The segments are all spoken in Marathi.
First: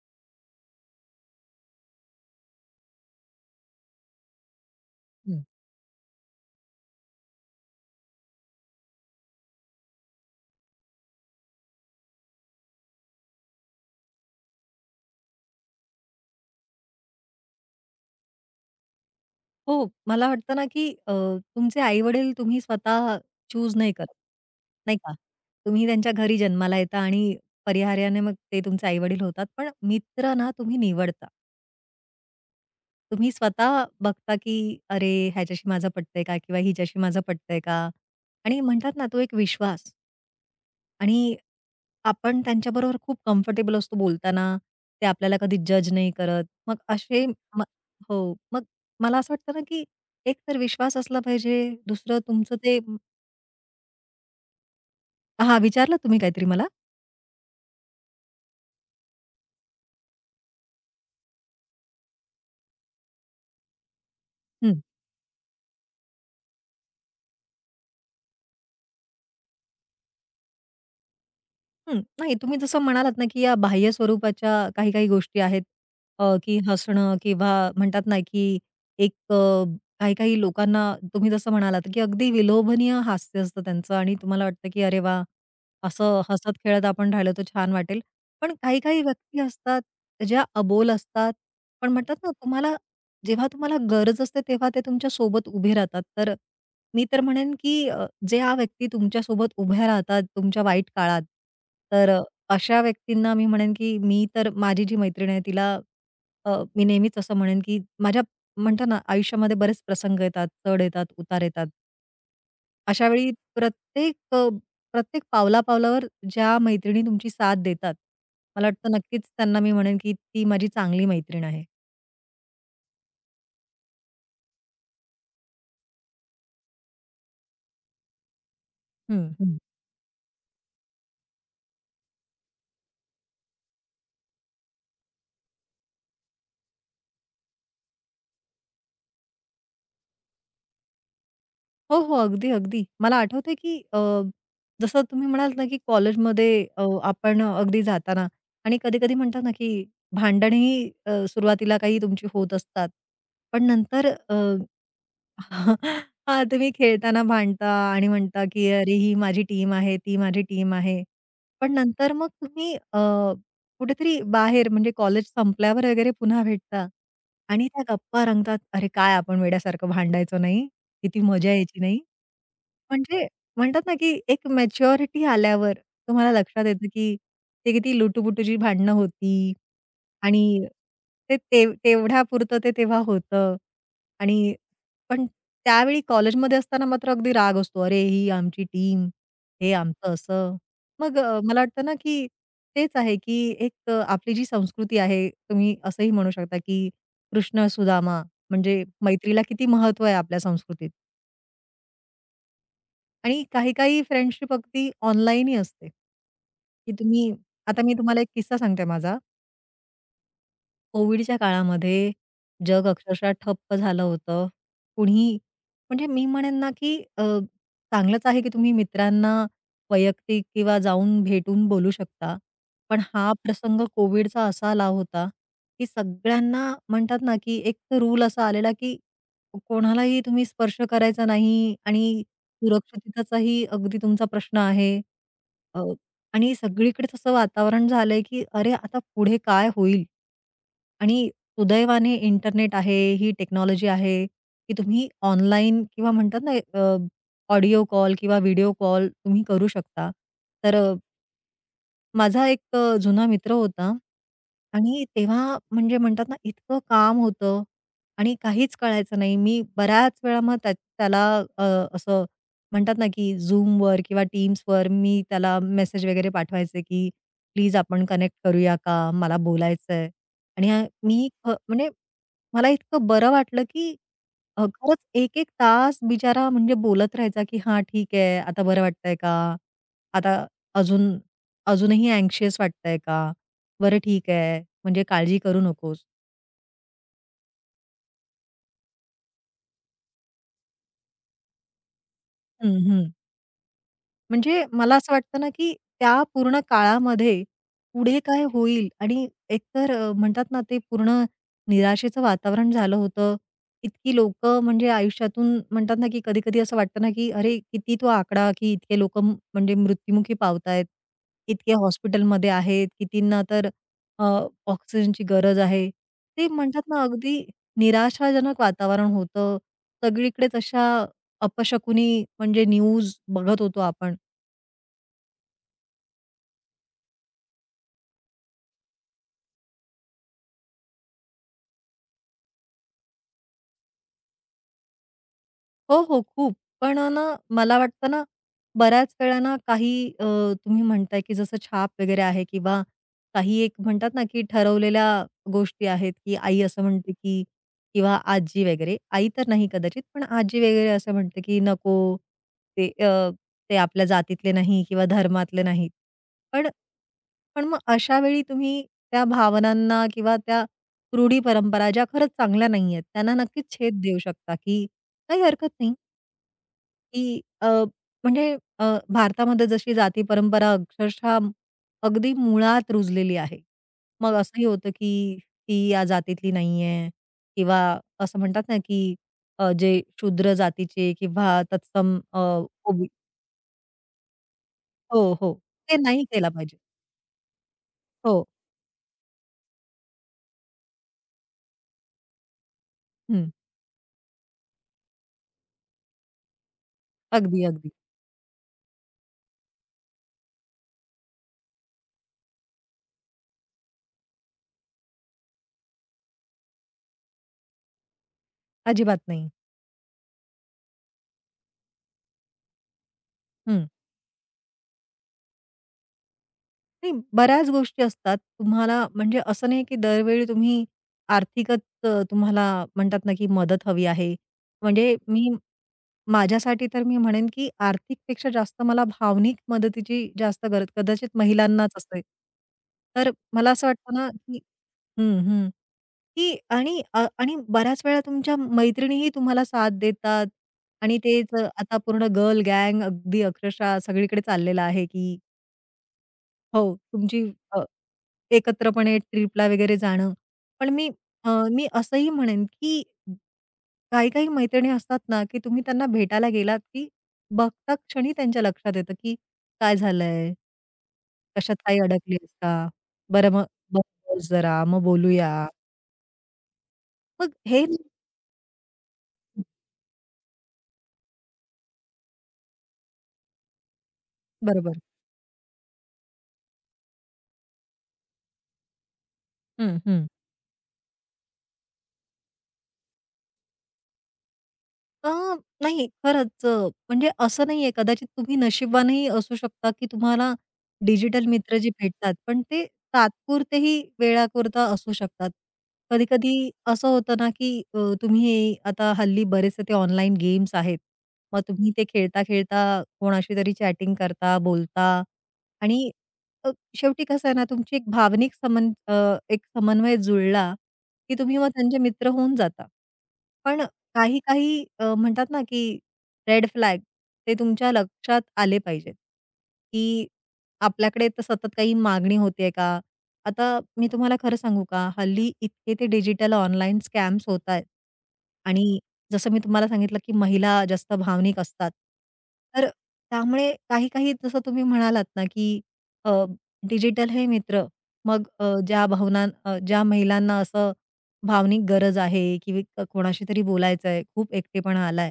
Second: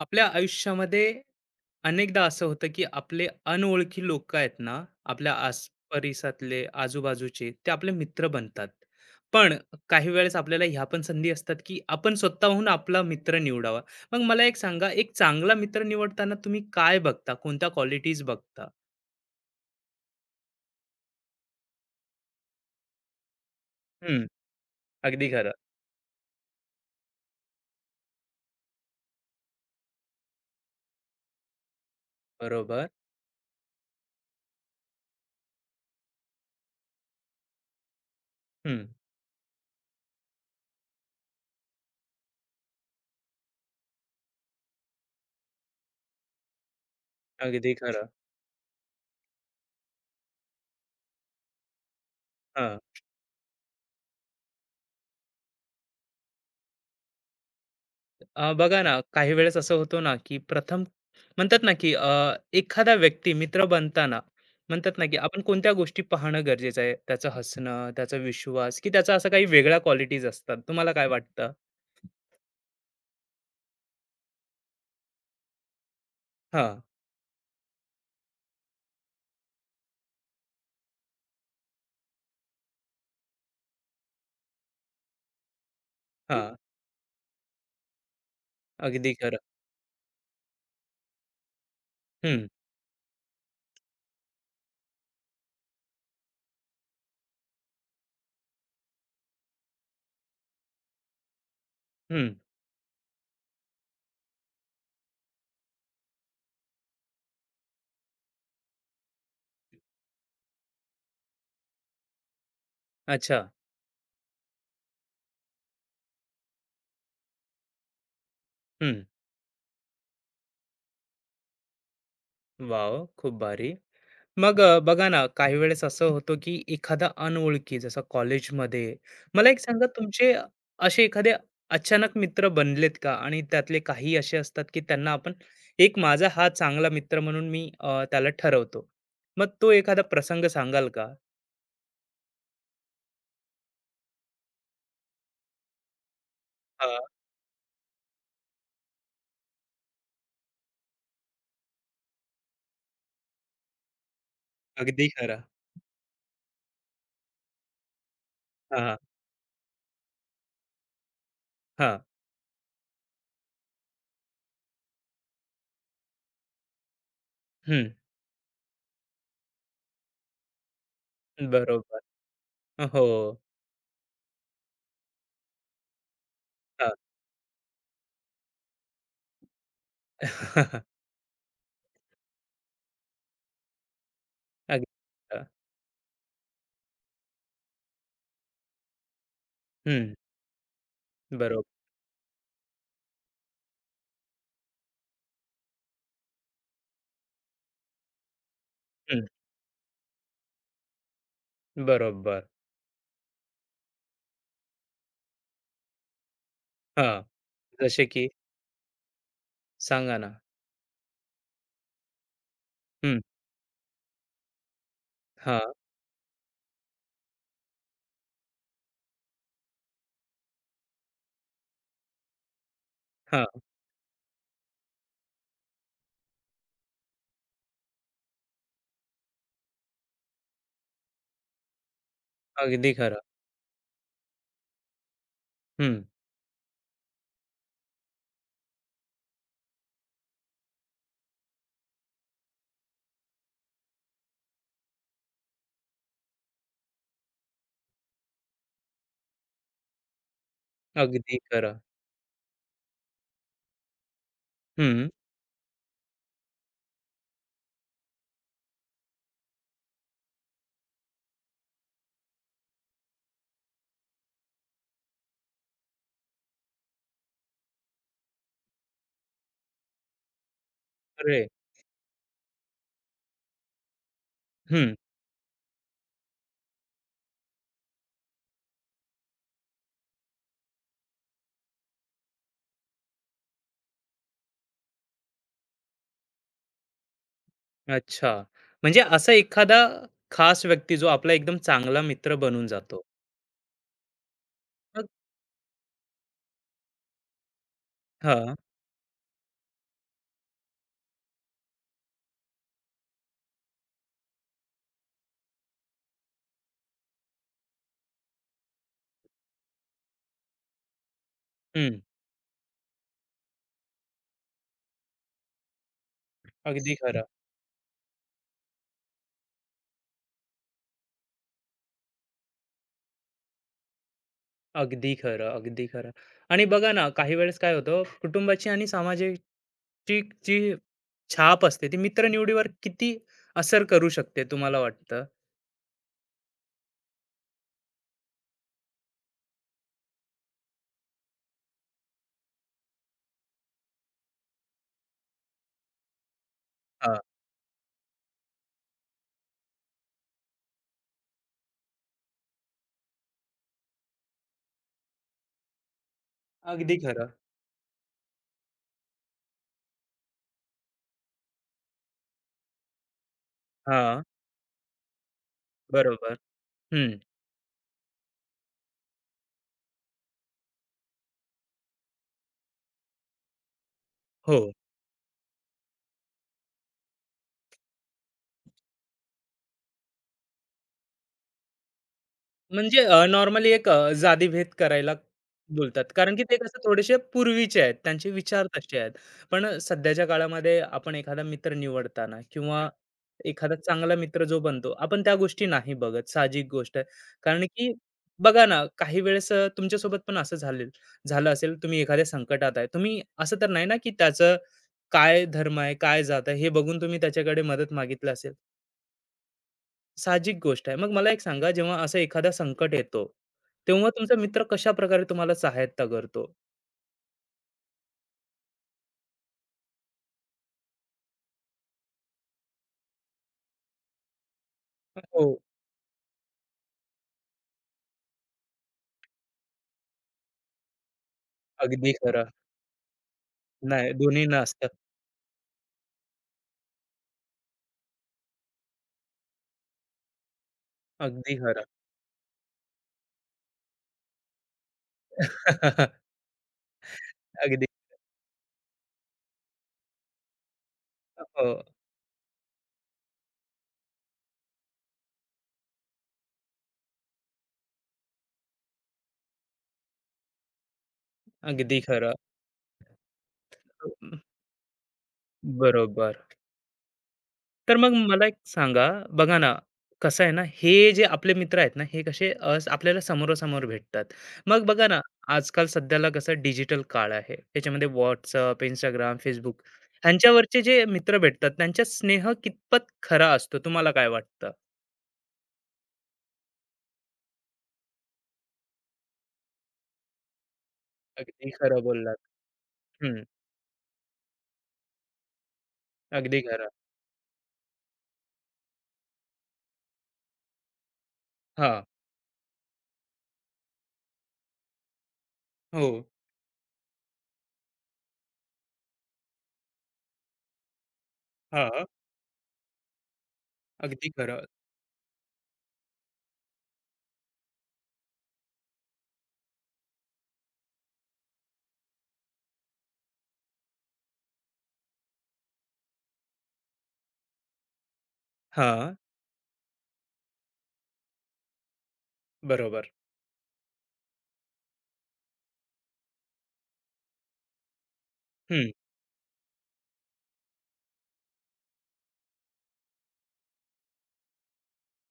आपल्या आयुष्यामध्ये अनेकदा असं होतं की आपले अनओळखी लोक आहेत ना आपल्या हं. आस परिसरातले आजूबाजूचे ते आपले मित्र बनतात. पण काही वेळेस आपल्याला ह्या पण संधी असतात की आपण स्वतःहून आपला मित्र निवडावा. मग मला एक सांगा, एक चांगला मित्र निवडताना तुम्ही काय बघता, कोणत्या क्वालिटीज बघता? हो, मला वाटतं ना, की तुमचे आई-वडील तुम्ही स्वतः चूज नाही करत, हम्म. नाही का? अगदी खरं. तुम्ही त्यांच्या घरी जन्माला येता आणि परिहार्याने मग ते तुमचे आई-वडील होतात. पण मित्र ना तुम्ही निवडता. बरोबर. तुम्ही स्वतः बघता, की "अरे, ह्याच्याशी माझं पटतंय का?" किंवा "हिच्याशी माझं पटतंय का?" आणि हम्म. म्हणतात ना, तो एक विश्वास. आणि आपण त्यांच्याबरोबर खूप कम्फर्टेबल असतो बोलताना. ते आपल्याला कधी जज नाही करत. मग असे म अगदी खरं. हो. मग मला असं वाटतं ना, की एक तर विश्वास असला पाहिजे. दुसरं तुमचं ते. हां, विचारलं तुम्ही काहीतरी मला? बघा ना, काही वेळेस असं होतं ना, की प्रथम म्हणतात ना, की एखादा व्यक्ती मित्र बनताना म्हणतात ना, की आपण कोणत्या गोष्टी पाहणं गरजेचं आहे? त्याचं हसणं, त्याचा विश्वास, की त्याचा असा काही वेगळ्या क्वालिटीज असतात. तुम्हाला काय वाटतं? हं. नाही, तुम्ही जसं म्हणालात ना, की या बाह्य स्वरूपाच्या काही-काही गोष्टी आहेत. की हां, हसणं किंवा म्हणतात ना, की एक काही-काही लोकांना तुम्ही जसं म्हणालात, की अगदी विलोभनीय हास्य असतं त्यांचं आणि तुम्हाला वाटतं, की "अरे वाह! असं हां. हसत खेळत आपण राहिलो तर छान वाटेल." पण काही-काही अगदी खरं. व्यक्ती असतात ज्या अबोल असतात. पण म्हणतात ना, हं, तुम्हाला जेव्हा तुम्हाला गरज असते तेव्हा ते तुमच्या सोबत उभे राहतात. तर मी तर म्हणेन, की ज्या व्यक्ती तुमच्यासोबत उभ्या राहतात तुमच्या वाईट काळात, तर अ, हं. अशा व्यक्तींना मी म्हणेन की मी तर माझी जी मैत्रीण आहे तिला, अ, मी नेहमीच असं म्हणेन की माझ्या म्हणतात ना, आयुष्यामध्ये बरेच प्रसंग येतात, चढ येतात, उतार येतात. अशा वेळी अच्छा. प्रत्येक पावला-पावलावर ज्या मैत्रिणी तुमची साथ देतात, मला वाटतं हं. नक्कीच त्यांना मी म्हणेन की ती माझी चांगली मैत्रीण आहे. वॉव! खूप भारी. मग बघा ना, काही वेळेस असं होतं, की एखादा अनोळखी जसं कॉलेजमध्ये मला हं. एक सांगा, तुमचे असे एखादे अचानक मित्र बनलेत का? आणि त्यातले काही असे असतात, की त्यांना आपण एक माझा हा चांगला मित्र म्हणून मी त्याला ठरवतो. मग तो एखादा प्रसंग सांगाल का? हो, हो. अगदी, अगदी. मला आठवतंय की जसं तुम्ही म्हणालात ना की कॉलेजमध्ये हां, आपण अगदी जाताना आणि कधी-कधी म्हणतात ना की भांडणही, सुरुवातीला काही तुमची होत असतात. पण नंतर अगदी खरं. हां, तुम्ही खेळताना भांडता आणि म्हणता की "अरे, हां, ही माझी टीम आहे, ती माझी टीम आहे." पण हां. नंतर मग तुम्ही कुठेतरी बाहेर म्हणजे कॉलेज संपल्यावर वगैरे पुन्हा भेटता आणि त्या हं, गप्पा रंगतात. "अरे, काय आपण वेड्यासारखं भांडायचो नाही? किती मजा यायची नाही?" बरोबर. म्हणजे हो. म्हणतात ना, की एक मॅच्युरिटी आल्यावर तुम्हाला लक्षात येतं, हां. की ते किती लुटूपुटूची भांडणं होती आणि ते तेवढ्यापुरतं ते तेव्हा होतं. आणि अगदी पण खरं. त्यावेळी कॉलेजमध्ये असताना मात्र अगदी राग असतो. अरे, ही आमची टीम, हे हं, आमचं असं. मला बरोबर. वाटतं ना, की तेच आहे, की आपली जी संस्कृती आहे, तुम्ही असंही म्हणू शकता, की कृष्ण सुदामा म्हणजे हं, मैत्रीला किती महत्त्व आहे आपल्या संस्कृतीत. बरोबर. आणि काही-काही फ्रेंडशिप अगदी ऑनलाईनही असते. की हां, तुम्ही, आता मी जसे तुम्हाला की एक किस्सा सांगते माझा. सांगा ना? कोविडच्या काळामध्ये जग हं, अक्षरशः ठप्प झालं होतं. कुणीही हां, म्हणजे मी म्हणेन ना, की चांगलंच आहे, की तुम्ही मित्रांना वैयक्तिक किंवा जाऊन भेटून बोलू शकता. पण हा हां. प्रसंग कोविडचा असा आला होता, की सगळ्यांना म्हणतात ना, की एक रूल असा आलेला, की कोणालाही तुम्ही स्पर्श करायचा नाही आणि अगदी खरं. सुरक्षिततेचाही अगदी तुमचा प्रश्न आहे. अ, हं. आणि सगळीकडेच असं वातावरण झालंय, की अरे, आता पुढे काय होईल? आणि सुदैवाने इंटरनेट आहे, ही टेक्नॉलॉजी आहे, की तुम्ही ऑनलाईन किंवा म्हणतात ना, अ, ऑडिओ कॉल किंवा व्हिडिओ कॉल तुम्ही करू शकता. तर अगदी खरं. माझा एक जुना मित्र होता आणि हं. तेव्हा म्हणजे म्हणतात ना, इतकं काम होतं आणि काहीच कळायचं नाही. मी बऱ्याच वेळा मग त्याला अ, असं म्हणतात ना, की Zoomवर किंवा Teamsवर मी त्याला मेसेज वगैरे पाठवायचे, की "प्लीज आपण कनेक्ट करूया का? मला बोलायचंय." आणि अरे! म्हणजे मला इतकं बरं वाटलं, की हं. खरंच 1-1 तास बिचारा म्हणजे बोलत राहायचा, की "हां, ठीक आहे. आता बरं वाटतंय का? आता अजून अजूनही अँक्शियस वाटतंय का? बरं, ठीक आहे. म्हणजे काळजी करू नकोस." अच्छा. म्हणजे असा एखादा खास व्यक्ती जो आपला एकदम चांगला मित्र बनून हं, जातो. हं. म्हणजे मला मग असं वाटतं ना, की त्या पूर्ण काळामध्ये पुढे काय हां. होईल? आणि एकतर म्हणतात ना, ते पूर्ण निराशेचं वातावरण झालं होतं. इतकी लोकं म्हणजे आयुष्यातून म्हणतात ना, की कधी-कधी असं वाटतं ना, की अरे, किती तो आकडा, की इतके लोकं म्हणजे मृत्युमुखी पावतायत. इतके हं. हॉस्पिटलमध्ये आहेत. कितींना तर अ, ऑक्सिजनची गरज आहे. ते म्हणतात अगदी ना, खरं. अगदी निराशाजनक वातावरण होतं. सगळीकडेच अशा अपशकुनी म्हणजे न्यूज बघत होतो आपण. अगदी खरं, अगदी खरं. आणि बघा ना, काही वेळेस काय होतं, कुटुंबाची आणि सामाजिकची जी छाप असते, ती मित्रनिवडीवर किती असर करू शकते, तुम्हाला वाटतं? हो, हो. खूप. पण अ, ना मला वाटतं ना, बऱ्याच वेळा ना अ, तुम्ही म्हणताय की जसं छाप वगैरे आहे किंवा काही एक म्हणतात ना, की ठरवलेल्या गोष्टी आहेत, की आई असं म्हणते हां. की किंवा आजी वगैरे. आई तर नाही कदाचित, पण आजी वगैरे असं म्हणते की नको ते अ, ते आपल्या जातीतले नाही किंवा धर्मातले नाहीत. पण अगदी खरं. पण मग अशा वेळी तुम्ही त्या भावनांना किंवा त्या रूढी परंपरा ज्या खरंच चांगल्या नाहीयेत, त्यांना नक्कीच छेद देऊ हां. शकता, की काही हरकत नाही. बरोबर. हं. की अ, म्हणजे अ, भारतामध्ये जशी जाती परंपरा अक्षरशः अगदी मुळात रुजलेली आहे. मग हो. असंही होतं की ती या जातीतली नाहीये किंवा असं म्हणतात ना की जे शूद्र जातीचे किंवा तत्सम म्हणजे ओबी. नॉर्मली एक जातीभेद करायला हो, हो. ते बोलतात. नाही कारण की केला ते पाहिजे. कसं थोडेसे पूर्वीचे आहेत. त्यांचे हो. विचार तसे आहेत. पण सध्याच्या काळामध्ये आपण एखादा मित्र निवडताना किंवा हं. हं. एखादा चांगला मित्र जो बनतो, आपण त्या गोष्टी नाही बघत. साहजिक गोष्ट आहे. कारण अगदी, की अगदी. बघा ना, काही वेळेस तुमच्यासोबत पण असं झालं असेल, तुम्ही एखाद्या संकटात आहे. तुम्ही असं तर नाही ना, की त्याचं काय धर्म आहे, काय जात आहे, हे बघून तुम्ही त्याच्याकडे मदत मागितली असेल. अजिबात नाही. साहजिक गोष्ट आहे. मग मला एक सांगा, जेव्हा असं एखादा संकट येतो, हं. तेव्हा तुमचा मित्र कशाप्रकारे तुम्हाला सहायता करतो? नाही, बऱ्याच गोष्टी असतात. तुम्हाला म्हणजे असं नाही की दरवेळी तुम्ही आर्थिकच, तुम्हाला म्हणतात ना की मदत हवी आहे. म्हणजे मी हो, माझ्यासाठी तर मी म्हणेन, की आर्थिकपेक्षा जास्त मला भावनिक मदतीची जास्त गरज कदाचित महिलांनाच अगदी असते. खरं. तर मला असं नाही, वाटतं ना, दोन्ही की नसतं. हं, हं, की आणि बऱ्याच वेळा तुमच्या मैत्रिणीही तुम्हाला साथ देतात आणि अगदी खरं. आता पूर्ण गर्ल गँग अगदी अक्षरशः सगळीकडे चाललेलं आहे, की हो, तुमची अ, अगदी एकत्रपणे ट्रिपला वगैरे जाणं. पण मी अ, हो, मी असंही म्हणेन, की काही-काही मैत्रिणी असतात ना, की तुम्ही त्यांना भेटायला गेलात, की बघता क्षणी त्यांच्या लक्षात येतं, की काय झालंय? कशात काही अगदी खरं. अडकलीस का? बरं, मग बस जरा, मग बोलूया. बरोबर. मग हे तर मग मला एक सांगा, बघा ना, कसं आहे ना, हे जे आपले मित्र आहेत ना, हे कसे आपल्याला समोरासमोर भेटतात. मग बरोबर. बघा ना, आजकाल सध्याला कसं डिजिटल काळ आहे. त्याच्यामध्ये WhatsApp, Instagram, Facebook हं, हं. ह्यांच्यावरचे जे मित्र भेटतात, त्यांचा स्नेह कितपत खरा असतो, तुम्हाला काय वाटतं? अ, नाही, खरंच, म्हणजे असं नाहीये, कदाचित तुम्ही नशिबवानही असू शकता, की तुम्हाला डिजिटल अगदी मित्र जे खरं भेटतात, बोललात. पण ते हं, तात्पुरतेही वेळाकरता असू शकतात. अगदी कधी-कधी खरं. असं होतं ना, की तुम्ही आता हल्ली बरेचसे ते ऑनलाईन गेम्स आहेत. मग तुम्ही हां, ते खेळता-खेळता कोणाशी तरी चॅटिंग करता, बोलता हो. आणि अ, शेवटी कसं आहे ना, तुमची एक भावनिक एक समन्वय जुळला, की तुम्ही मग त्यांचे हां, मित्र होऊन जाता. पण अगदी काही खरं. काही अ, म्हणतात ना, की रेड फ्लॅग ते तुमच्या लक्षात आले पाहिजेत, की आपल्याकडे तर सतत काही मागणी होतेय का? आता मी तुम्हाला खरं सांगू का? हल्ली इतके ते डिजिटल ऑनलाईन स्कॅम्स होतायत आणि हां, जसं मी तुम्हाला सांगितलं, की महिला जास्त भावनिक असतात. तर बरोबर. त्यामुळे काही काही जसं तुम्ही म्हणालात ना, की डिजिटल हे मित्र. मग हं, ज्या भावना ज्या महिलांना असं भावनिक गरज आहे किंवा कोणाशी तरी बोलायचं आहे, खूप एकटेपणा आलाय.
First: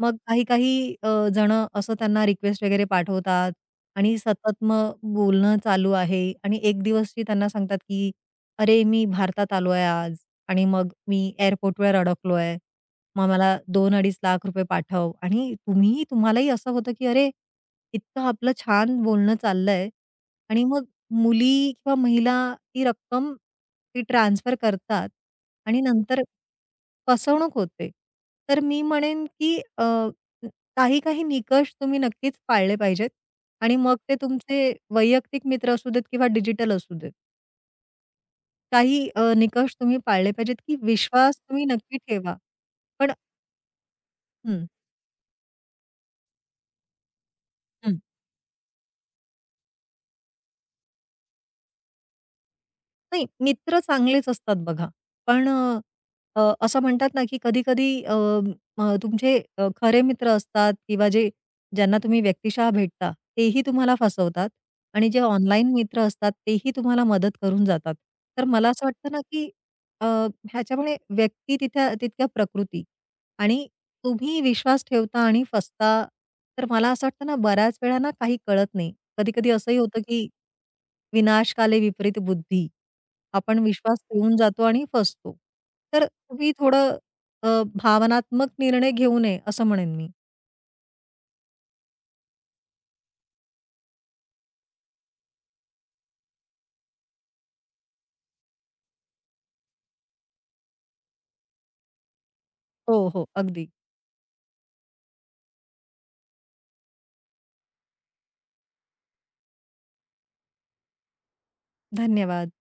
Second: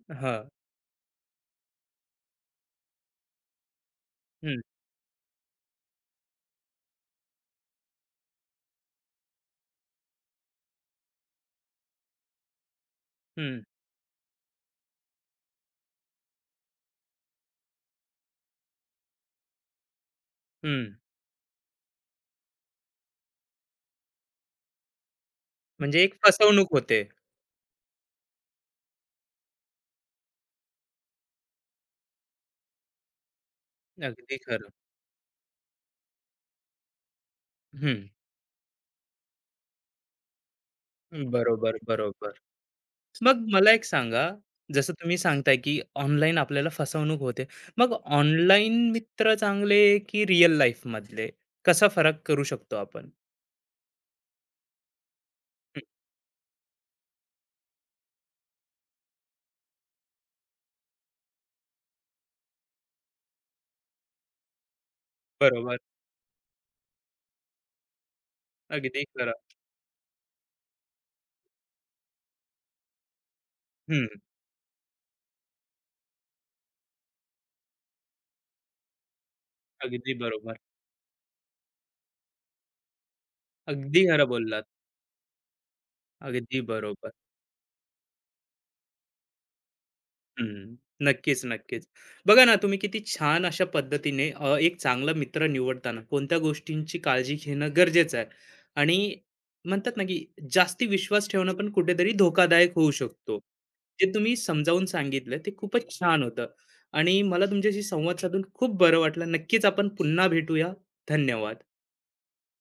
मग हां. काही-काही जणं असं त्यांना रिक्वेस्ट वगैरे पाठवतात आणि हं, सतत मग बोलणं चालू आहे आणि एक दिवसची त्यांना सांगतात, की "अरे, मी भारतात आलो आहे आज आणि मग मी एअरपोर्टवर अडकलो आहे. मग मला हं, 2-2.5 लाख रुपये पाठव." आणि तुम्हालाही असं होतं, की अरे, इतकं आपलं छान बोलणं चाललंय आणि मग हं. मुली किंवा महिला ती रक्कम ती ट्रान्सफर करतात आणि म्हणजे एक नंतर फसवणूक होते. फसवणूक होते. तर मी म्हणेन, की काही काही निकष तुम्ही नक्कीच पाळले पाहिजेत आणि मग ते अगदी खरं. तुमचे वैयक्तिक मित्र असू देत किंवा डिजिटल असू देत. हं. काही निकष तुम्ही पाळले पाहिजेत, की विश्वास तुम्ही बरोबर, नक्की बरोबर. ठेवा. पण मग मला एक सांगा, हं. जसं तुम्ही सांगताय, की ऑनलाईन आपल्याला फसवणूक होते. मग हं. ऑनलाईन मित्र चांगले की रिअल लाईफमधले? कसा फरक करू शकतो आपण? नाही, मित्र चांगलेच असतात बघा. पण अ, हं, अ, असं म्हणतात ना, की कधी-कधी अ, अ, म, तुमचे खरे मित्र असतात किंवा जे ज्यांना तुम्ही व्यक्तिशः भेटता, तेही तुम्हाला फसवतात आणि जे ऑनलाईन बरोबर. मित्र असतात, तेही तुम्हाला मदत करून जातात. तर मला असं अगदी वाटतं ना, खरं. की अ, ह्याच्यामुळे व्यक्ती तिथ्या तितक्या प्रकृती आणि हं, तुम्ही विश्वास ठेवता आणि फसता. तर मला असं वाटतं ना, बऱ्याच वेळा ना काही कळत नाही. कधी-कधी असंही होतं, अगदी की बरोबर. विनाश विपरीत बुद्धी. आपण विश्वास अगदी खरं ठेवून जातो बोललात. आणि फसतो. तर तुम्ही अगदी थोडं, बरोबर. अ, भावनात्मक निर्णय घेऊ नये असं म्हणेन मी. हं. नक्कीच, नक्कीच. बघा ना, तुम्ही किती छान अशा पद्धतीने एक चांगला मित्र निवडताना कोणत्या गोष्टींची काळजी घेणं गरजेचं आहे आणि म्हणतात ना, की जास्ती विश्वास ठेवणं पण कुठेतरी धोकादायक होऊ हो, हो. शकतो. अगदी. जे तुम्ही समजावून सांगितलं ते खूपच छान होतं आणि मला तुमच्याशी संवाद साधून खूप बरं वाटलं. नक्कीच आपण पुन्हा भेटूया. धन्यवाद. धन्यवाद.